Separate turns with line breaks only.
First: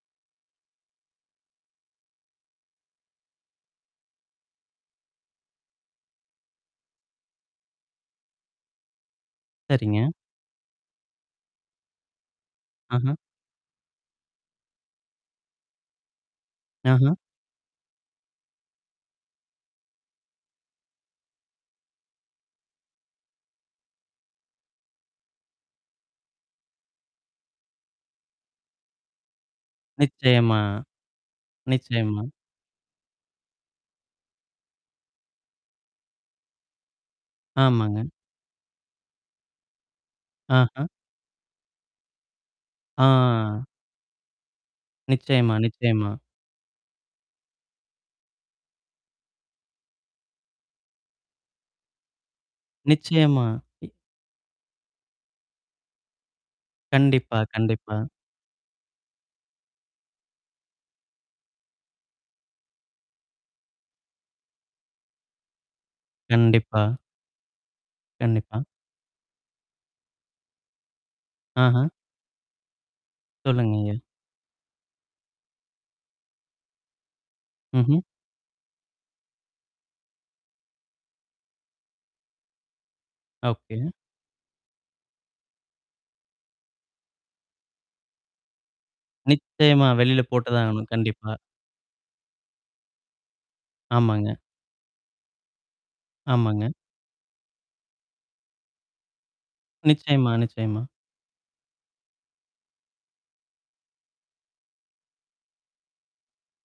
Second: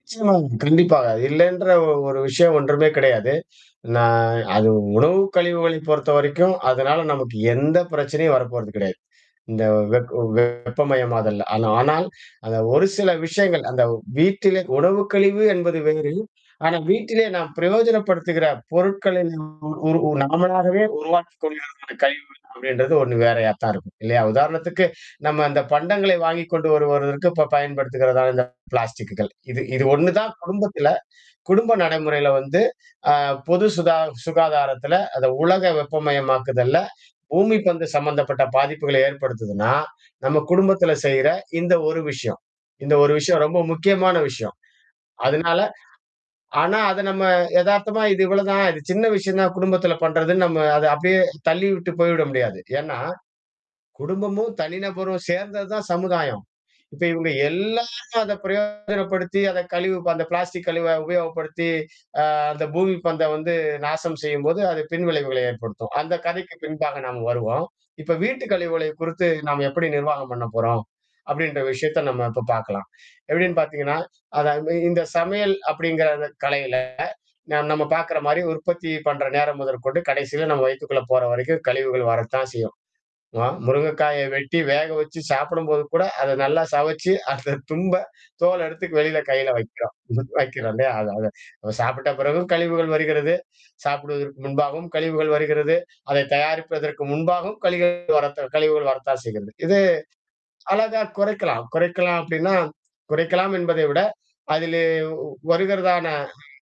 நிச்சயமா கண்டிப்பாக. இல்லன்ற ஒரு விஷயம் ஒன்றுமே கிடையாது. நான் அது உணவு கழிவுகளை பொறுத்தவரைக்கும், அதனால நமக்கு எந்த பிரச்சனையும் வரப்போறது கிடையாது. இந்த
சரிங்க.
வெக் வெப்பமயம் ஆதல். ஆனா ஆனால் அந்த ஒரு சில
அஹ.
விஷயங்கள், அந்த வீட்டிலே உணவுக்கழிவு என்பது வேறு. ஆனா
அஹ.
வீட்டிலேயே நாம் பிரயோஜனப்படுத்துகிற பொருட்களை ந ஒரு நாமாகவே உருவாக்கிக் கொள்கிறதான கழிவுகள். அப்படின்றது ஒண்ணு வேறையா தான் இருக்கும். இல்லையா? உதாரணத்துக்கு நம்ம அந்த பண்டங்களை வாங்கிக் கொண்டு வரு வருவதற்கு இப்ப பயன்படுத்துகிறதான இந்த பிளாஸ்டக்குகள். இது இது ஒண்ணு தான்
நிச்சயமா.
குடும்பத்தில, குடும்ப
நிச்சயமா.
நடைமுறையில வந்து அ பொது சுதா சுகாதாரத்தில, அத உலக வெப்பமயமாக்குதல்ல, பூமி பந்து
ஆமாங்க.
சம்மந்தப்பட்ட பாதிப்புகளை ஏற்படுத்துதுனா, நம்ம
ஆஹா.
குடும்பத்தில செய்ற இந்த ஒரு விஷயம் இந்த ஒரு விஷயம் ரொம்ப
ஆ.
முக்கியமான விஷயம்.
நிச்சயமா,
அதனால
நிச்சயமா.
ஆனா அத நம்ம எதார்த்தமா இது இவ்வளோதான் இது சின்ன விஷயம் தான் குடும்பத்தில பண்றதுன்னு நம்ம அத அப்படியே தள்ளி விட்டு போய்விட முடியாது. ஏன்னா
நிச்சயமா. இ
குடும்பமும், தனிநபரும் சேர்ந்தது தான் சமுதாயம். இப்ப இவுங்க
கண்டிப்பா, கண்டிப்பா.
எல்லாரும் அத பிரயோகப்படுத்தி அத கழிவு அந்த பிளாஸ்டிக் கழிவ உபயோகப்படுத்தி, அ அந்த பூமி பந்த வந்து நாசம் செய்யும்போது அது பின்விளைவுகளை ஏற்படுத்தும். அந்த கதைக்கு
கண்டிப்பா.
பின்பாக நாம வருவோம். இப்ப வீட்டு
கண்டிப்பா.
கழிவுகளை குறித்து நாம எப்படி நிர்வாகம் பண்ண போறோம்? அப்படின்ற
அஹ.
விஷயத்த நம்ம இப்ப பார்க்கலாம். எப்படின்னு
சொல்லுங்க நீங்க.
பார்த்தீங்கன்னா, அத அந்த இந்த சமையல் அப்படிங்கிற கலையில ந நம்ம
ம்ஹ்ம்.
பார்க்கற மாரி உற்பத்தி பண்ற நேரம் முதற்கொண்டு கடைசியில நம்ம வயக்குக்குள்ள போற வரைக்கும் கழிவுகள் வரத்தான் செய்யும். ம
ஓகே.
முருங்கைக்காய வெட்டி வேக வச்சு சாப்பிடும்போது கூட அத நல்லா சுவச்சி அ திரும்ப தோள்ல எடுத்து வெளில கையில
நிச்சயமா.
வைக்கிறோம்.
வெளியில போட்டு தான்
வைக்கிறோம்
ஆகணும்.
இல்லையா? அத
கண்டிப்பா.
அத சாப்பிட்ட பிறகும் கழிவுகள் வருகிறது.
ஆமாங்க.
சாப்பிடுவதற்கு முன்பாகவும் கழிவுகள் வருகிறது. அதை
ஆமாங்க.
தயாரிப்பதற்கு முன்பாகவும் கழிவுகள் வரத்த கழிவுகள் வரத்தான் செய்கிறது. இது
நிச்சயமா, நிச்சயமா.
அழகா குறைக்கலாம், குறைக்கலாம் அப்டின்னா. குறைக்கலாம் என்பதை விட, அதிலே வருகிறதான